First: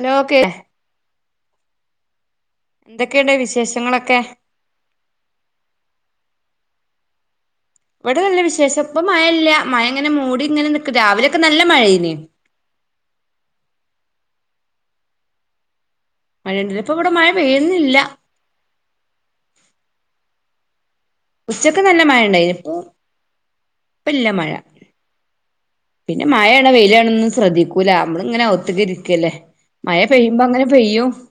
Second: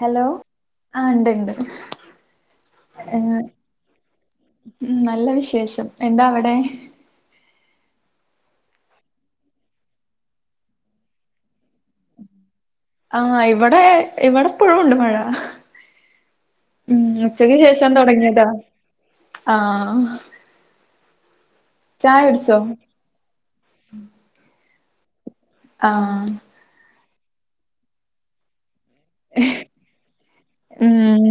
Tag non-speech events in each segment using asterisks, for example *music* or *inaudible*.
Hello ആ ഉണ്ട് ഉണ്ട് എന്തൊക്കെയുണ്ട് വിശേഷങ്ങളൊക്കെ ഉം നല്ല വിശേഷം എന്താ അവിടെ ഇവിടെ നല്ല വിശേഷം ഇപ്പ മഴയില്ല മഴ ഇങ്ങനെ മൂടി ഇങ്ങനെ നിക്ക് രാവിലെയൊക്കെ നല്ല മഴേനി ആഹ് ഇവിടെ ഇവിടെപ്പോഴും ഉണ്ട് മഴ മഴയുണ്ടല്ല ഇപ്പൊ ഉം ഇവിടെ മഴ ഉച്ചക്ക് ശേഷം പെയ്യുന്നില്ല തുടങ്ങിയതാ ആഹ് ഉച്ചക്ക് നല്ല മഴ ഇണ്ടായിനി ഇപ്പൊ ഇല്ല മഴ ആ പിന്നെ മഴാണോ വെയിലാണോന്നും ശ്രദ്ധിക്കൂല നമ്മള ഇങ്ങനെ ഔത്ക്കി ല്ലേ മഴ പെയ്യുമ്പോ അങ്ങനെ പെയ്യും ഉം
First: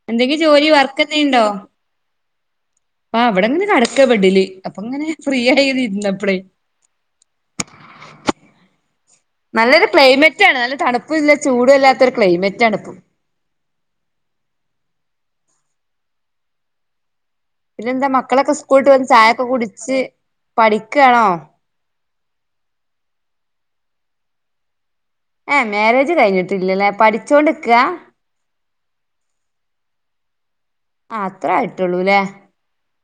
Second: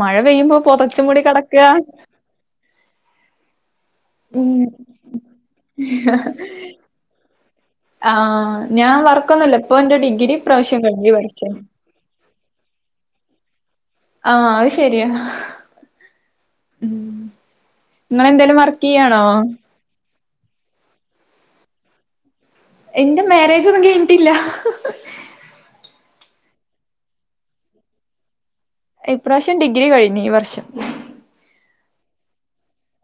മഴ എന്തെങ്കിലും പെയ്യുമ്പോ ജോലി പൊതച്ച് വർക്ക് മൂടി എന്തെങ്കിലും ഉണ്ടോ കടക്കാ ആ ഇവിടെങ്ങനെ കടക്ക ബെഡ്ല് ഉം അപ്പൊ അങ്ങനെ ഫ്രീ ആയി ഇരുന്നപ്പളേ ആഹ് ഞാൻ വർക്കൊന്നുംല്ല ഇപ്പൊ നല്ലൊരു എന്റെ ഡിഗ്രി ക്ലൈമറ്റ് ആണ് നല്ല പ്രാവശ്യം കഴിഞ്ഞു തണുപ്പുല്ല വർഷം ചൂടും അല്ലാത്തൊരു ക്ലൈമറ്റ് ആണ് ഇപ്പം ആഹ അത് ശരിയാ ഉം പിന്നെന്താ മക്കളൊക്കെ നിങ്ങളെന്തേലും വർക്ക് സ്കൂളിട്ട് വന്ന് ചെയ്യാണോ ചായൊക്കെ കുടിച്ച് പഠിക്കആണോ എന്റെ മാരേജ് ഒന്നും കഴിഞ്ഞിട്ടില്ല ഏ മാരേജ് കഴിഞ്ഞിട്ടില്ലല്ലേ പഠിച്ചോണ്ട്ക്കാ ഇപ്രാവശ്യം ഡിഗ്രി കഴിഞ്ഞു ഈ വർഷം ആ അത്രായിട്ടൊള്ളൂല്ലേ.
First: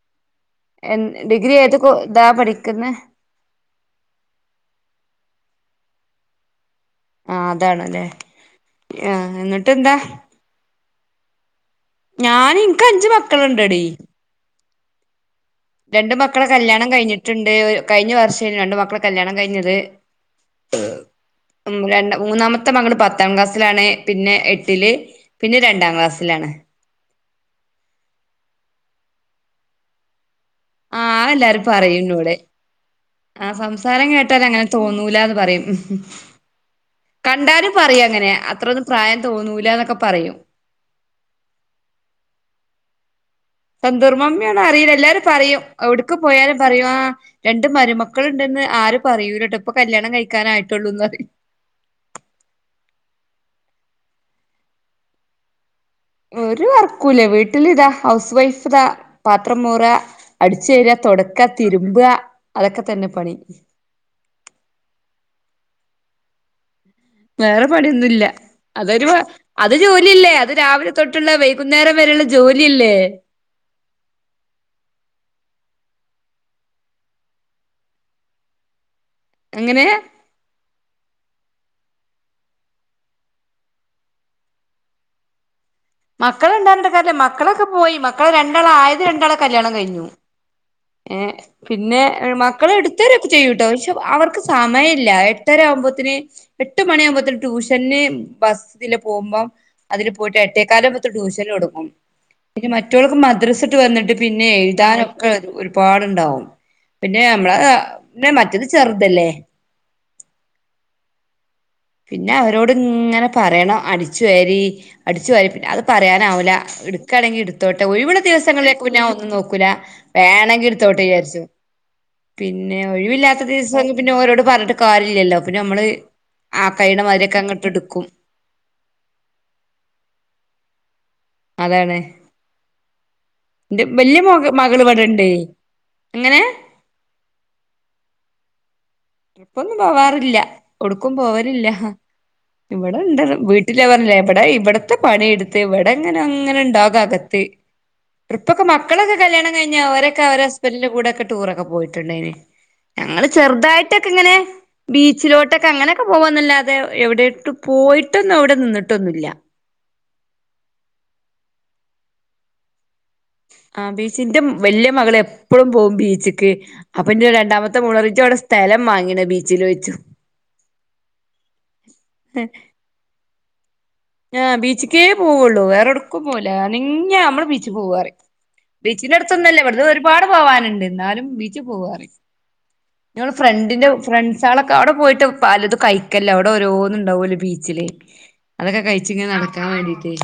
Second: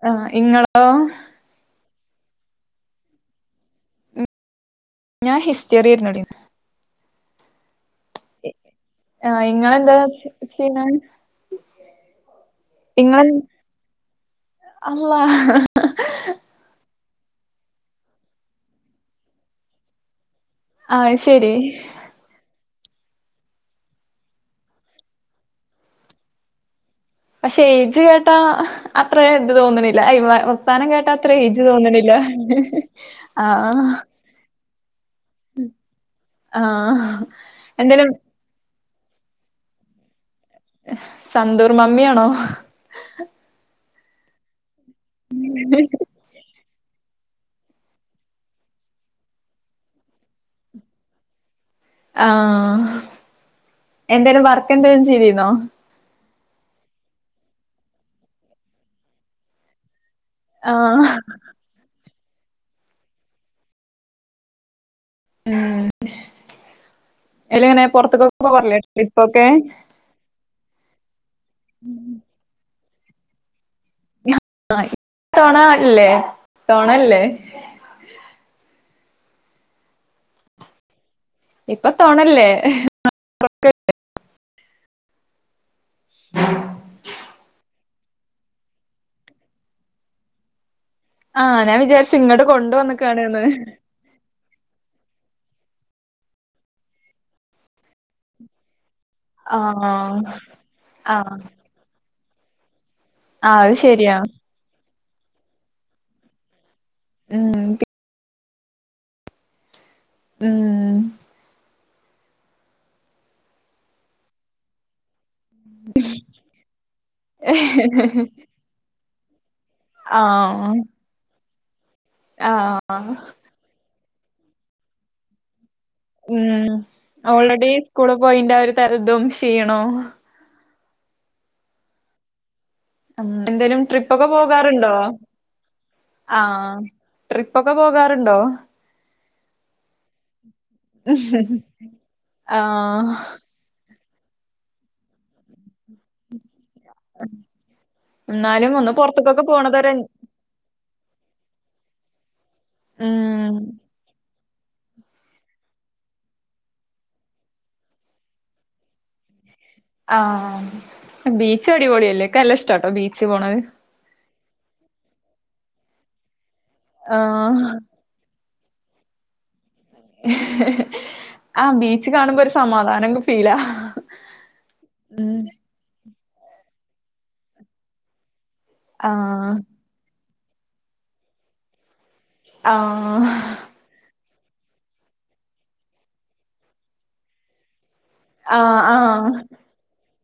ആഹ് ഇങ്ങളെ. എ ഡിഗ്രി ഏത് ഇതാ പഠിക്കുന്ന ഞാൻ ഹിസ്റ്ററിയായിരുന്നു ആ അതാണ്ല്ലേ ആഹ ഇങ്ങളെന്താ ചെയ്യുന്നത് ഞാൻ ഇൻക്ക് അഞ്ചു മക്കളുണ്ടെടീ അള്ളാ രണ് മക്കളെ കല്യാണം കഴിഞ്ഞിട്ടുണ്ട് കഴിഞ്ഞ വർഷാരുന്നു രണ്ടു മക്കള കല്യാണം കഴിഞ്ഞത് അത് ശരി ഉം രണ്ട മൂന്നാമത് ത്തെ മകള് പത്താം ക്ലാസ്സിലാണ്, പിന്നെ എട്ടില്, പിന്നെ രണ്ടാക്ലാസ്സിലാണ്. പഷേ എയ്ജ് കേട്ടാ അത്ര ത് തോന്ന്ണില്ല ഐ വ. ത്താനം ആഹ് കേട്ടാത്രെ ഏജ് എല്ലാരും പറയും തോന്നണില്ല ഇന്നോട് ആഹ്. സംസാരം കേട്ടാൽ അങ്ങനെ തോന്നൂലാന്ന് പറയും ആഹ് കണ്ടാലും എന്തേലും പറയൊങ്ങനെ അത്രൊന്നും പ്രായം തോന്നൂല ന്നൊക്കെ പറയും. സന്തൂർ മമ്മ്യാണോ? സന്തൂർമമ്മ്യാണറീല എല്ലാരും പറയും എവ്ടുക്ക് പോയാലും. പറയു ആ രണ്ട് മരുമക്കള്ണ്ട്ന്ന് ആരും പറയൂലട്ടോ ഇപ്പൊ കല്യാണം കഴിക്കാനായിട്ടുള്ളൂന്നറിം. ആഹ് എന്തേലും വർക്കെന്തേലും ചെയ്തീന്നോ. ഒരു വർക്കൂല്ല്യ വീട്ടിലിതാ ഹൗസ് വൈഫ്താ പാത്രംമോറാ. അടിചേരാ, ആഹ് തൊടക്ക, തിര്മ്പ, അതൊക്കെ തന്നെ പണി. ഉ വേറെ എല്ല നെ പണിയൊന്നുല്ല പൊറത്ക്കൊക്കെ പോവാറില്ലേ ട്രിപ്പൊക്കെ. ഇല്ല ല്ലെ അത് രാവിലെ തൊട്ട്ള്ളെ വൈകുന്നേരം വരെള്ള ജോല്യല്ലേ. ആ തോണാല്ലേ തോണല്ലേ. എങ്ങനെ. ഇപ്പൊ തൊണല്ലേ? മക്കള്ണ്ട് അറഞ്ഞിട്ട് കാര്യല്ല, മക്കളൊക്കെ പോയി. മക്കളെ രണ്ടാള, ആയത് രണ്ടാളെ കല്യാണം കഴിഞ്ഞു. ഏഹ്! ആഹ് ഞാൻ പിന്നെ, വിചാരിച്ചു ഇങ്ങട് മക്കള് ഇട്ത്തെരൊക്കെ കൊണ്ടുവന്നക്കാണ്ന്ന് ചെയ്യൂട്ടോ. പക്ഷെ, അവർക്ക് സമയല്ല. എട്ടരാ വുമ്പോത്തിന്, എട്ട് മണ്യാവുമ്പോത്തിന് ട്യൂഷന് ബസ് ഇതില് പോവുമ്പം, അതില് ആഹ് പോയിട്ട് എട്ടേക്കാല *unintelligible* ആഹ് ട്യൂഷനിടും. പിന്നെ, മറ്റോൽക്ക് ആഹ് അത് മദ്രസ്ട്ട് വന്നിട്ട് ശരിയാ പിന്നെ, എഴുതാനൊക്കെ ഒരുപാട് ണ്ടാവും. പിന്നെ അമ്മളെ, ഉം അ., മറ്റത് ചെറ്തല്ലേ!. ഉം പിന്നെ അവരോട്ങ്ങനെ പറയണം, അടിച്വാരി. അടിച്ചുവാരി, പിന്നെ അത് പറയാനാവൂല. ഇട്ക്കാണെങ്കി ഇട് ത്തോട്ടെ, ഒഴിവുള്ള ദിവസങ്ങളിലേക്ക് പിന്നെ ഒന്നും നോക്കൂല. വേണങ്കി ആഹ് ഇട്ത്തോട്ടെ വിജാരിച്ചും, പിന്നെ ആഹ് ഒഴിവില്ലാത്ത ദിവസം പിന്നെ ഓരോട് പറഞ്ഞിട്ട് കാര്യല്ലല്ലോ! പിന്നെ അമ്മള് ഉം. ഓൾറെഡി സ്കൂള് പോയിന്റെ ആ ഒര് തൽ, ഇതും ക്ഷീണോം. അതാണ്. എന്തേലും എന്റെ വല്യ ട്രിപ്പൊക്കെ മക മകള് പോകാറുണ്ടോ? ഇവിടെണ്ടേ എങ്ങനെ ആഹ്, ആഹ്. ട്രിപ്പൊക്കെ പോകാറ്ണ്ടോ? ട്രിപ്പൊന്നും പോവാറില്ല. ഒടുക്കും പോവലില്ല. ഇവിടെ ആഹ് ഇണ്ട്, വീ ഇല്ല പറഞ്ഞില്ലേ. ! ഇവടെ ഇവടത്തെ പണി എട്ത്ത് ഇവടെങ്ങനെ ങ്ങനെ ണ്ടാകുകത്ത്. ഇപ്പൊക്കെ, എന്നാലും ഒന്ന് മക്കളൊക്കെ പൊറത്ത്ക്കൊക്കെ കല്യാണം കഴിഞ്ഞൽ പോണതൊരു ഓരൊക്കെ അവരെ *unintelligible* കൂടെ ഒക്കെ ടൂറൊക്കെ പോയിട്ട്ണ്ടെയ്നിം. ഞങ്ങള് ഉം ചെറുതായിട്ടൊക്കെങ്ങനെ ബീച്ചിലോട്ടൊക്കെ, അങ്ങനൊക്കെ പോവാന്നല്ലാതെ, എവിടെട്ടും പോയിട്ടൊന്നും എവിടേം നിന്നിട്ടൊന്നുല്ല. ആഹ്. ബീച്ചടിപൊളിയല്ലേ? ക്ക്ല്ലഷ്ടാട്ടോ ബീച്ച് പോണത്. ആഹ്. ബീച്ച്, ന്റെ വല്യേ മകള് എപ്പഴും പോവും ബീച്ചിക്ക്, അപ്പൊന്റെ ആഹ്. രണ്ടാമത്തെ മോളറിം ഇജവടെ സ്ഥലം മങ്ങീണോ? ബീച്ചിലോയ്ച്ചും. ആഹ്, ബീച്ച് കാണുമ്പോരു സമാധാനം ക്കെ ഫീലാ. ആഹ്. ബീച്ച്ക്കേ പോവുള്ളൂ. വേറോട്ക്കും പോവൂല. അനങ്യ അമ്മള് ബീച് പോവാറിം. ബീച്ചിന്റെ ആഹ് അടുത്തൊന്നുംല്ല. ഇവ്ട്ന്ന് ഒരുപാട് പോവാനുണ്ട്. ന്നാലും, ബീച്ച് പോവാറിം. ആഹ് ഓലെ ഫ്രണ്ടിന്റെ, ഫ്രണ്ട് ണ്ടാളൊക്കെ അവിടെ പോയിട്ട് പലതും കഴിക്കല്ല്. അവിടെ ഒരോന്ന് ണ്ടാവൊല്ലോ ബീച്ചില്. അതൊക്കെ ആഹ് കഴിച്ച് ആഹ്. ങ്ങനെ നടക്കാൻ വേണ്ടീട്ടേയ്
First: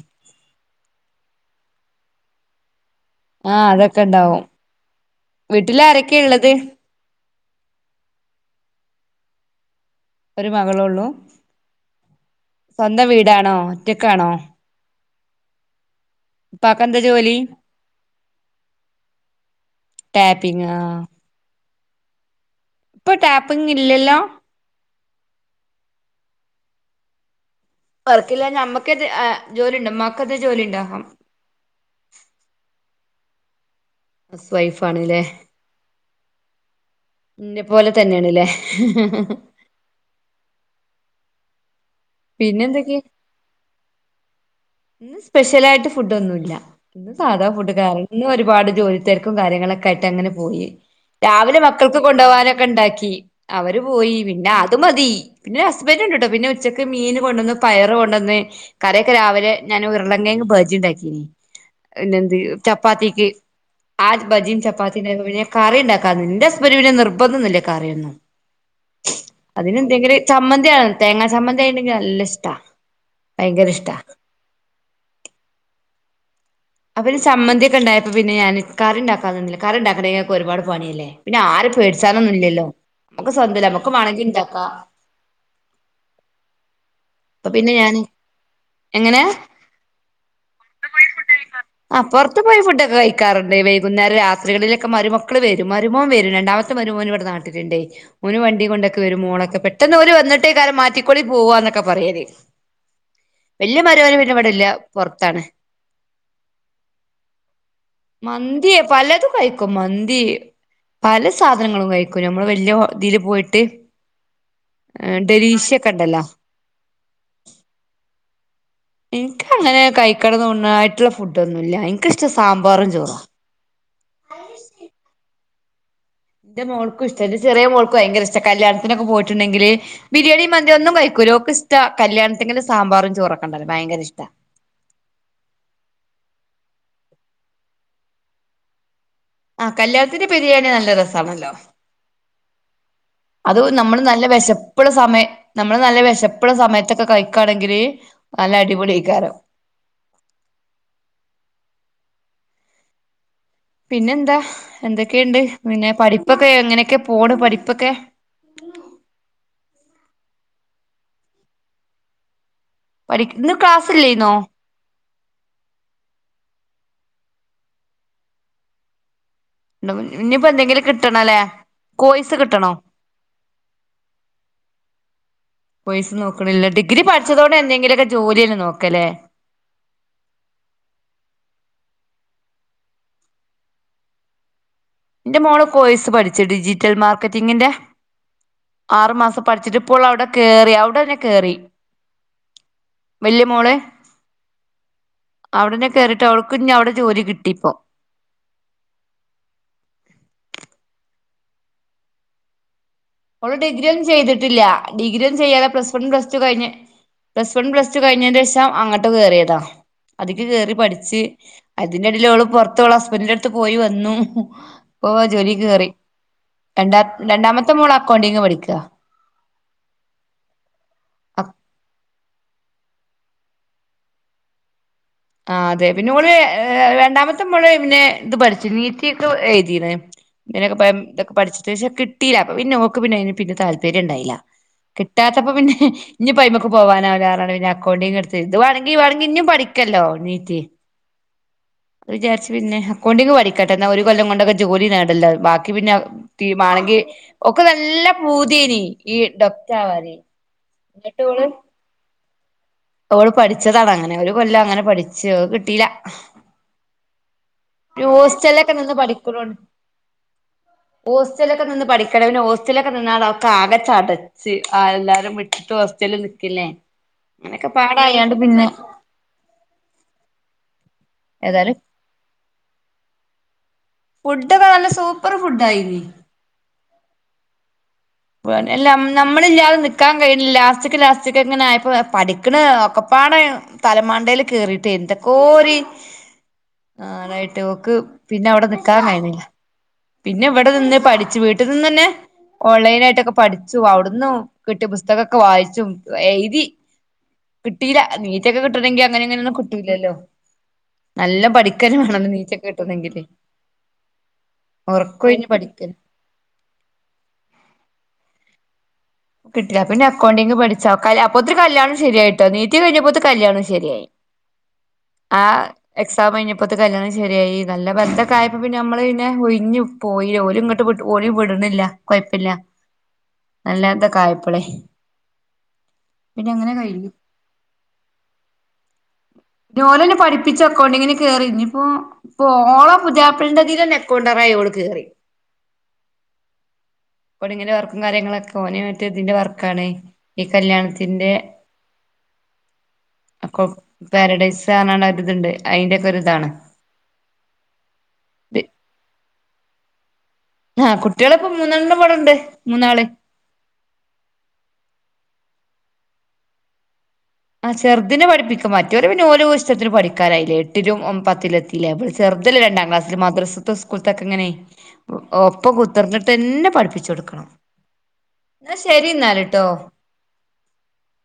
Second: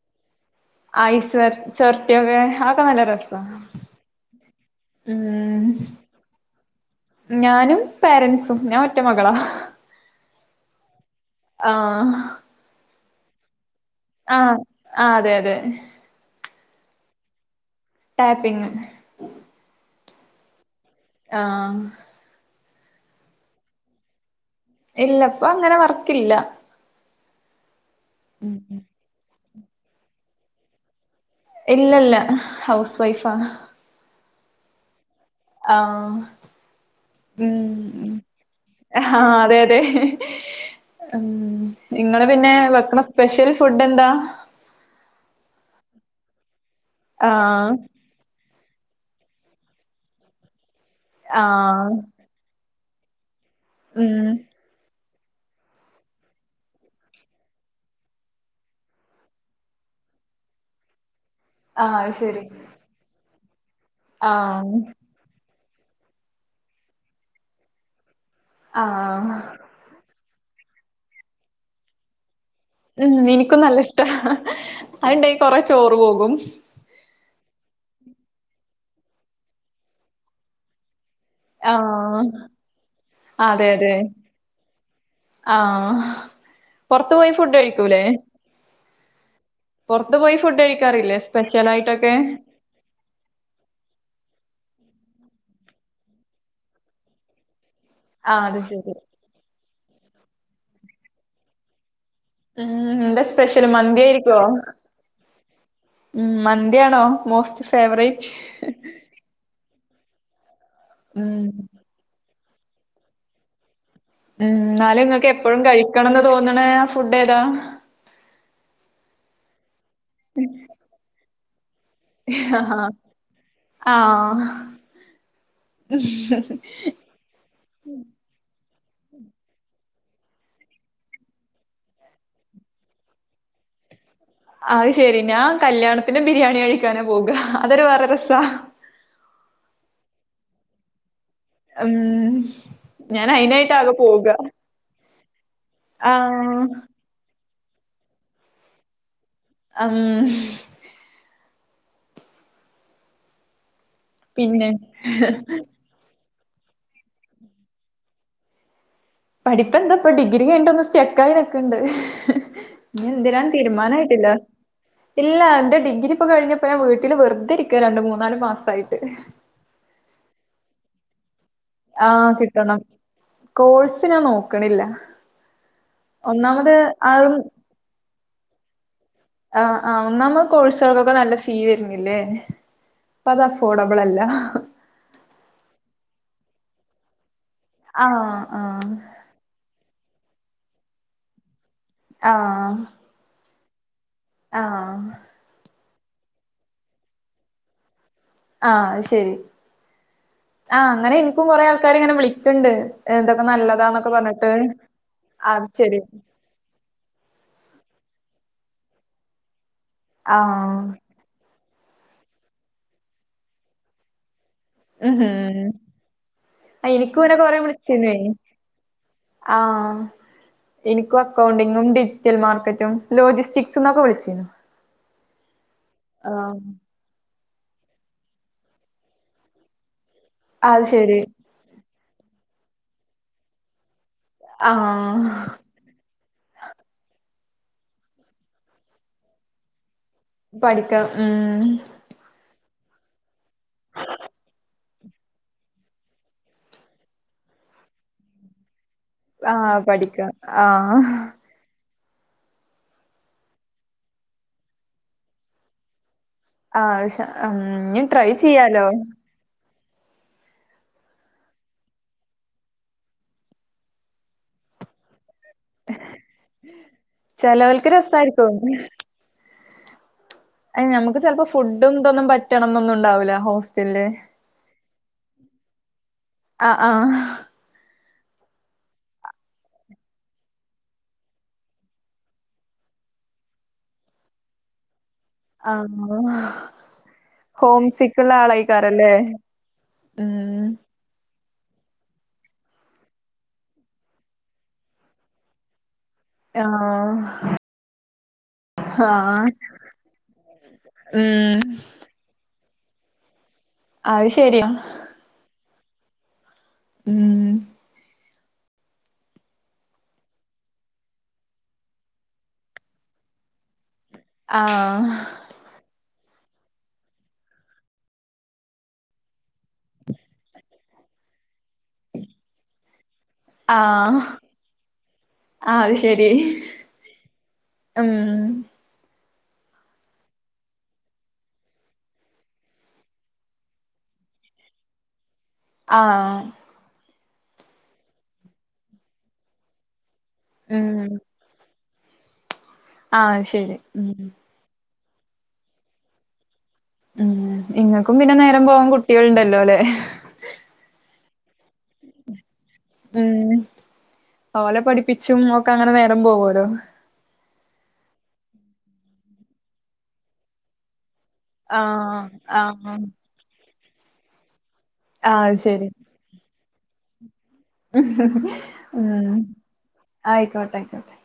ഐസ് ഒർ, ചൊർട്ടിയൊക്കെ, അതക്കെ നല്ല രസാ ആഹ് അതൊക്കെണ്ടാവും. ഉം വീട്ടിലാരൊക്കെള്ളത്? ഞാനും പാരന്റ്സും. ഞാൻ ഒറ്റ മകളാ. ഒരു മകളൊള്ളൂ? ആഹ് സ്വന്തം വീടാണോ? ഒറ്റക്കാണോ ആഹ്, ആഹ്. അതെ, അതെ. ഇപ്പാക്കെന്താ ജോലി? ടാപ്പിങ്. ടാപ്പിങ്, ആഹ്. ആഹ് ഇപ്പൊ ടാപ്പിങ് ഇല്ലല്ലോ? ഇല്ല. പ്പൊ അങ്ങനെ വർക്കില്ല. വർക്കില്ലാ? ഉം. ഇഞമ്മക്കെറ്റെ ആ, ജോലി ണ്ടോ? ഇമ്മാക്കെത്തെ ജോലിണ്ടോ? ഇല്ലല്ല, ഹൗസ് വൈഫാണ്. ഹൗസ് വൈഫ് ആണ്ല്ലേ? ആമ് ഉം, ഇന്നെ പോലെ ഹം. തന്നെയാണ്ല്ലേ ആഹ്, അതെ, അതെ. ഉം. ഇങ്ങള് പിന്നെ വെക്ക്ണ സ്പെഷ്യൽ ഫുഡ് എന്താ? ഇന്ന് സ്പെഷ്യലായിട്ട് ഫുഡ് ഒന്നും ഇല്ല. ഇന്ന് സാധാ ആഹ് ഫുഡ് കറി ഇന്നൊരുപാട് ജോലി തെര്ക്കും കാര്യങ്ങളൊക്കെ ആയിട്ട് അങ്ങനെ പോയി. രാവിലെ ആഹ് മക്കൾക്ക് കൊണ്ടോവാനൊക്കെ ണ്ടാക്കി. അവര് പോയി. ഉം പിന്നെ, അത് മതി. പിന്നെ ഹസ്ബൻറ് ഉണ്ട്ട്ടോ പിന്നെ ഉച്ചക്ക് മീൻ കൊണ്ടന്ന് പയറ് കൊണ്ടന്ന് കറയൊക്കെ രാവിലെ ഞാൻ ഉരുളങ്കങ് ബാജി ഉണ്ടാക്കീന ആഹ് അത് പിന്നെന്ത് ശരി ചപ്പാത്തിക്ക് ആ ബജിയും ആഹ് ചപ്പാത്തി ഉണ്ട പി കറി ഉണ്ടാക്കാ എന്റെ സ്പരിമന നിർബന്ധംന്നില്ലേ കറിയൊന്നും ആഹ് അതിനെന്തെങ്കിലും ചമ്മന്തിയാണ തേങ്ങാ ചമ്മന്തി ആയിണ്ടെങ്കിൽ നല്ല ഇഷ്ടാ ഉം എനിക്കും ഭയങ്കര നല്ല ഇഷ്ടാ ഇഷ്ട അത്ണ്ടെ കൊറ ചോറ് പോകും അപ്പ പിന്നെ ചമ്മന്തി ഒക്കെ ഉണ്ടായപ്പോ പിന്ന ഞാൻ കറി ഉണ്ടാക്കാൻന്നില്ല കറി ഉണ്ടാക്കണെൾെ ഒരുപാട്ണിയല്ലേ പിന്നെ ആര ആഹ് പേടിച്ചാനൊന്നും ഇല്ലല്ലോ നമുക്ക് സ്വന്തംമ നമ്മുക്ക് മാണേങ്കിൽ ഇ ഉണ്ടാക്കാ ആ പുറത്തു പോയി അപ്പൊ പിന്നെ ഞാന് എങ്ങനെയ പുറത്ത് പോയി ഫുഡ് കഴിക്കാറില്ലേ സ്പെഷ്യൽ ആയിട്ടൊക്കെ *unintelligible* കേക്കാറുണ്ട് വൈകുന്നേരം രാത്രികളിലൊക്കെ മരുമക്കൾ വരും മരുമോൻ വരും രണ്ടാമത്തെ മരുമോൻ ഇവിടെ നാട്ടിലുണ്ടെയ് ഒരു ആഹ് അത് വണ്ടി ശരി കൊണ്ടൊക്കെ വര മോളൊക്കെ പെട്ടെന്ന് അവര് വന്നിട്ടേ കാരം മാറ്റിക്കൊളി പോവാന്നൊക്കെ പറയേ ഉം എന്താ സ്പെഷ്യല് വല്യ മന്തി മരുഓന് ആയിരിക്കോ? പിന്നേപടല്ല പൊറത്താണ് ഉം മന്തിയാണോ മോസ്റ്റ് ഫേവറേറ്റ് മന്തി പലതും കഴിക്കും മന്തി പല ഉം സാധനങ്ങളും കഴിക്കും നമ്മള് വല്യ ഇതിൽ പോയിട്ട് ഉം ന്നാലും ങ്ങൾക്ക് എപ്പോഴും ഡെലീഷ്യൊക്കെ ഉണ്ടല്ലോ കഴിക്കണംന്ന് തോന്നണ ആ ഫുഡ് ഏതാ ഇനിക്ക് അങ്ങനെ കഴിക്കടന്നൊന്ന ആയിട്ടുള്ള ഫുഡ്ൊന്നുല്ല എ ആഹഹ ആഹ് ന്റെ മോക്കും ഇഷ്ടന്റെ ചെറിയ മോൾക്ക് ഭയങ്കര ഇഷ്ട കല്യാണത്തിനൊക്ക പോയിട്ടുണ്ടെങ്കില് ബിരിയാണി മന്തി ഒന്നും കഴിക്കൂ ലോർക്ക് ഇഷ്ട കല്യാണത്തിലും സാമ്പാറും ചോറൊക്കെണ്ടല്ലോ ഭയങ്കര ഇഷ്ട അയ്ശെരി ഞാൻ കല്യാണത്തിന് ബിരിയാണി കഴിക്കാനെ പോക അതൊരു വേറെ രസാ ആഹ് കല്യാത്തിന്റെ ബിരിയാണി നല്ല രസാണല്ലോ ഉം ഞാൻ അയിനായിട്ടാകെ പോക ഇപ്പോഴ സമയം നമ്മള് നല്ല വിഷപ്പോള്ള ആഹ്. സമയത്തൊക്കെ കഴിക്കണെങ്കില് നല്ല അടിപൊളിയേക്കാരം അം പിന്നെന്താ പിന്നെ എന്തൊക്കെയണ്ട് പിന്നെ പഠിപ്പൊക്കെ എങ്ങനെയൊക്കെ പോണ് പഠിപ്പൊക്കെ പഠിപ്പ എന്താപ്പ ഡിഗ്രി കഴിണ്ടന്ന് സ്റ്റക്കായിനൊക്കെുണ്ട് പഠി ഇഞ്ഞെന്തിനൻ ഇന്ന് തീരുമാനായിട്ടില്ല ക്ലാസ്സില്ലേന്നോ ഇല്ല ഇന്റെ ഡിഗ്രി ഇപ്പോ കഴിഞ്ഞപ്പോഞാൻ വീട്ടിൽ വെറുതെ ഇരിക്കാ രണ്ട് മൂന്നാല് മാസായിട്ട് ഇനിയിപ്പന്തെങ്കിലും കിട്ടണല്ലേ ആഹ് കോഴ്സ് കിട്ടണോ കിട്ടണം കോഴ്സ് ഞാൻ നോക്കണില്ല പൈസ് നോക്കണില്ല ഒന്നാമത് ഡിഗ്രി ആരും പഠിച്ചതോടെ എന്തെങ്കിലുമൊക്കെ ജോലിയന്നെ നോക്കാല്ലേ. ആ ആ ഒന്നാമത് കോഴ്സുകൾ ഒക്കെ നല്ല ഫീ വരുന്നില്ലേ. അപ്പൊ അത് അഫോർഡബിൾ അല്ല ഇൻ്റെ മോള് കോയ്സ് പഠിച്ചു ഡിജിറ്റൽ മാർക്കറ്റിങ്ങിൻ്റെ. ആ ആ പഠിച്ചിട്ടിപ്പോൾ അവിടെ കേറി അവിടെന്നെ കേറി. ആ വെല്യ മോള് ആഹ് അവിടനെ കയറിട്ട് അവൾക്ക് ഇനി അവിടെ ജോലി കിട്ടിയിപ്പോ. ആഹ് അത് ശെരി ആ അങ്ങനെ ഇനിക്കും കൊറെ ആൾക്കാര് ഇങ്ങനെ വിളിക്കണ്ട്. ഇതൊക്കെ അവള് ഡിഗ്രിയ ഒന്നും നല്ലതാന്നൊക്കെ പറഞ്ഞിട്ട്. ചെയ്തിട്ടില്ല ഡിഗ്രിയൊന്നും അത് ചെയ്യാതെ പ്ലസ് ശരി വൺ പ്ലസ് ടു കഴിഞ്ഞ് പ്ലസ് വൺ പ്ലസ് ടു കഴിഞ്ഞേൻ്റെ ശേഷം അങ്ങോട്ട് കേറിയതാ. അതിക്ക് കേറി ആഹ് പഠിച്ച് അതിന്റെ എടേൽ ഓള് പൊറത്ത് ഓളെ ഹസ്ബൻഡിന്റെ അടുത്ത് പോയി വന്നു. ഓ ഉം ജോലി ഹും കേറി ആ, രണ്ടാ എനിക്കും ഇങ്ങനെ രണ്ടാമത്തെ മോളാ ആ ഇനിക്കു അക്കൗണ്ടിങ്ങും ഡിജിറ്റൽ മാർക്കറ്റും ലോജിസ്റ്റിക്സിന്ന് ഒക്കെ വിളിച്ചിന്നു. ആഹ് അതെ പിന്നെ ഓള് ഏഹ് രണ്ടാമത് ത്ത്മ്മള് പിന്നെ ത് പഠ്ച്ച് നീറ്റിക്കാെ എഴ്തീണ് *unintelligible* അത് ശരി ഇതൊക്കെ പഠ്ച്ച്ട്ട് പക്ഷെ കി ട്ടീലാ അപ്പ പിന്നെ ഓക്ക് പിന്നെ അയ്ന് പിന്നെ താല്പര്യണ്ടായീലാ ആഹ് കിട്ടാത്തപ്പ പിന്നെ ഇഞ്ഞ്പ്പയ്മക്ക് പോവാനാവൂലാർഞ്ഞാണ്ട് പിന്നെ അക്കൗണ്ടിങ്ങ്ട്ത്ത് ഇത് വാണെങ്കി വാണെങ്കി ഇഞ്ഞും പഠിക്കല്ലോ നീ പഠിക്കാം ആഹ് വിചാര്ച്ച് പിന്നെ അക്കൗണ്ടിങ് പഠിക്കട്ടെ എന്നാ ഒര് കൊല്ലം കൊണ്ടൊക്കെ ജോലി നേടല്ലോ ബാ ക്കി പിന്നെ തീ മാണെങ്കി ഓക്ക് നല്ല പൂത്യേനി ഈ ആഹ് ഡൊക്റ്റാവാന് പഠിക്കാം ആഹ് ഓള് പഠിച്ചതാണങ്ങനെ ഒര് കൊല്ലം അങ്ങനെ പഠിച്ച് അത് കിട്ടീലാ ആഹ് അത് സാ ഞ്ഞും ട്രൈ ചെയ്യാലോ കുറവാണ് ഹോസ്റ്റലൊക്കെ നിന്ന് പഠിക്കണെ പിന്നെ ഹോസ്റ്റലൊക്കെ നിന്നാണ് ഓക്കാകെ ചടെ ച്ച് ആഹ് എല്ലാരും വിട്ട് ഹോസ്റ്റൽല് നിക്ക്ല്ലേ അങ്ങനെക്കെ ചെലോൽക്ക് പാടായാണ്ട് രസായിരിക്കും പിന്നെ ഏഹ് ഞമ്മക്ക് ചെൽപ്പം ഏതായാലും ഫുഡ്ഡും ഇതൊന്നും പറ്റണംന്നൊന്നും ണ്ടാവൂലാ ഹോസ്റ്റൽല് ഫുഡൊക്കെ നല്ല സൂപ്പറ് ഫുഡായ്നി ആഹ് ആഹ് ഞ നമ്മളില്ലാതെ നിക്കാൻ കഴിയ്ണില്ല ലാസ്റ്റ്ക്ക് ലാസ്റ്റ്ക്ക് ങ്ങനെ ആയപ്പൊ പഠിക്ക്ണ് ഒക്കെപ്പാടെ തലമണ്ടേല് കേറീട്ടേ എന്ത ക്കോര്‌ ആഹ് ആഹ് അതായ്ട്ട് ഹോം ഓക്ക് സിക്ക്ള്ള പിന്നെ അവ്ടെ ന്ക്കാൻ ആളേക്കാരല്ലേ കയ്യ്ണ്ല്ലാ പിന്നെ ഉം ഇവടെ നിന്ന് പഠിച്ച് വീട്ട് നിന്നെന്നെ ഓൺലൈനായിട്ടൊക്കെ പഠിച്ചു അവ്ട്ന്നും കിട്ട്യ പുസ്തകാെക്കെ വായിച്ചും എയ്തി ആഹ് കിട്ടീലാ നീറ്റൊക്കെ കിട്ടണെങ്കി അങ്ങനെ ആഹ് ഇങ്ങനെയാെന്നും കിട്ടൂലല്ലോ നല്ലൊം ഉം പഠിക്കന്നെ വാണം നീറ്റാെക്കെ കിട്ടെണെങ്കില് അത് ശെരിയാ ഒറക്കൊഴിഞ്ഞ് പഠിക്ക ഊം കിട്ട്ലാ പിന്നെ അക്കൗണ്ടിങ്ങ് പഠിച്ച് അത്ക്കെ അപ്പോത്ത്ന് കല്യാണും ശെര്യായ്ട്ടോ നീറ്റ് കയ്ഞ്ഞപ്പോത്ത് കല്യാണും ശെര്യായ് ആഹ് ആഹ് എക്സാമയ്ഞ്ഞപ്പത്ത് കല്യാണും ശെര്യായി നല്ല ബന്തൊക്കെ ആയപ്പോ പിന്നെ ഞമ്മള് പിന്നെ ഒയ് ഞ്ഞ് പോയി ഓല്ങ്ങട്ട് വിട് ഓല് വിട്ണ്ല്ല കൊയപ്പില്ല അല്ലാതെ ആഹ് അത്ശെരി പിന്നെ അങ്ങനെ കഴിഞ്ഞു ഊം *inaudible* ഞ്ഞോലെന്നെ പഠിപ്പിച്ച് അക്കൗണ്ടിങ്ങിന് കേറി ഞ്ഞ്പ്പോ ഇപ്പോ ഓളെ പുത്യാപ്പൾന്റെതിലെന്നെ എക്കൗണ്ടറായി ഓള് കേറി ആഹ് ബെട്ങ്ങനെ വർക്കും കാര്യങ്ങളും ഒക്കെ ഓന് മറ്റേ തിന്റെ വർക്കാണ് ഈ ഉം കല്യാണത്തിന്റെ ആഹ് അകൊ ശരി ഉം പാരഡൈസ് *unintelligible* ണര്തണ്ട് അയ്ന്റെക്കാെര്താണ് ഉം ഇങ്ങക്കും പിന്നെ നേരം പോവാൻ കുട്ടികൾണ്ടല്ലോ ലെ ആഹ് കുട്ടികള് മൂന്നെണ്ണപടെണ്ട് മൂന്നാള് ഉം ഓലെ പഠിപ്പിച്ചും ഒക്കെ അങ്ങനെ നേരം പോവോലോ ആഹ് ചെർതിനെ പഠിപ്പിക്കും മറ്റാേല് പിന്നെ ഓലു ഇഷ്ടാത്തിന് പഠിക്കാനായ്ലേ എട്ടിലും ഒം പ ത്ത്ലെത്തീലെ അപ്പൊ ആഹ് ചെർതല്ലെ രണ്ടാം ആഹ് ക്ലാസില് മദ്റസ്ത്തും സ്കൂൾത്തൊക്കെങ്ങനെ ഒ ആഹ് ഒപ്പം ശരി കുത്തർന്ന് ട്ടെന്നെ പഠിപ്പിച്ചാെട്ക്കണം ഊം ആയിക്കോട്ടെ അയ്ക്കോട്ടെ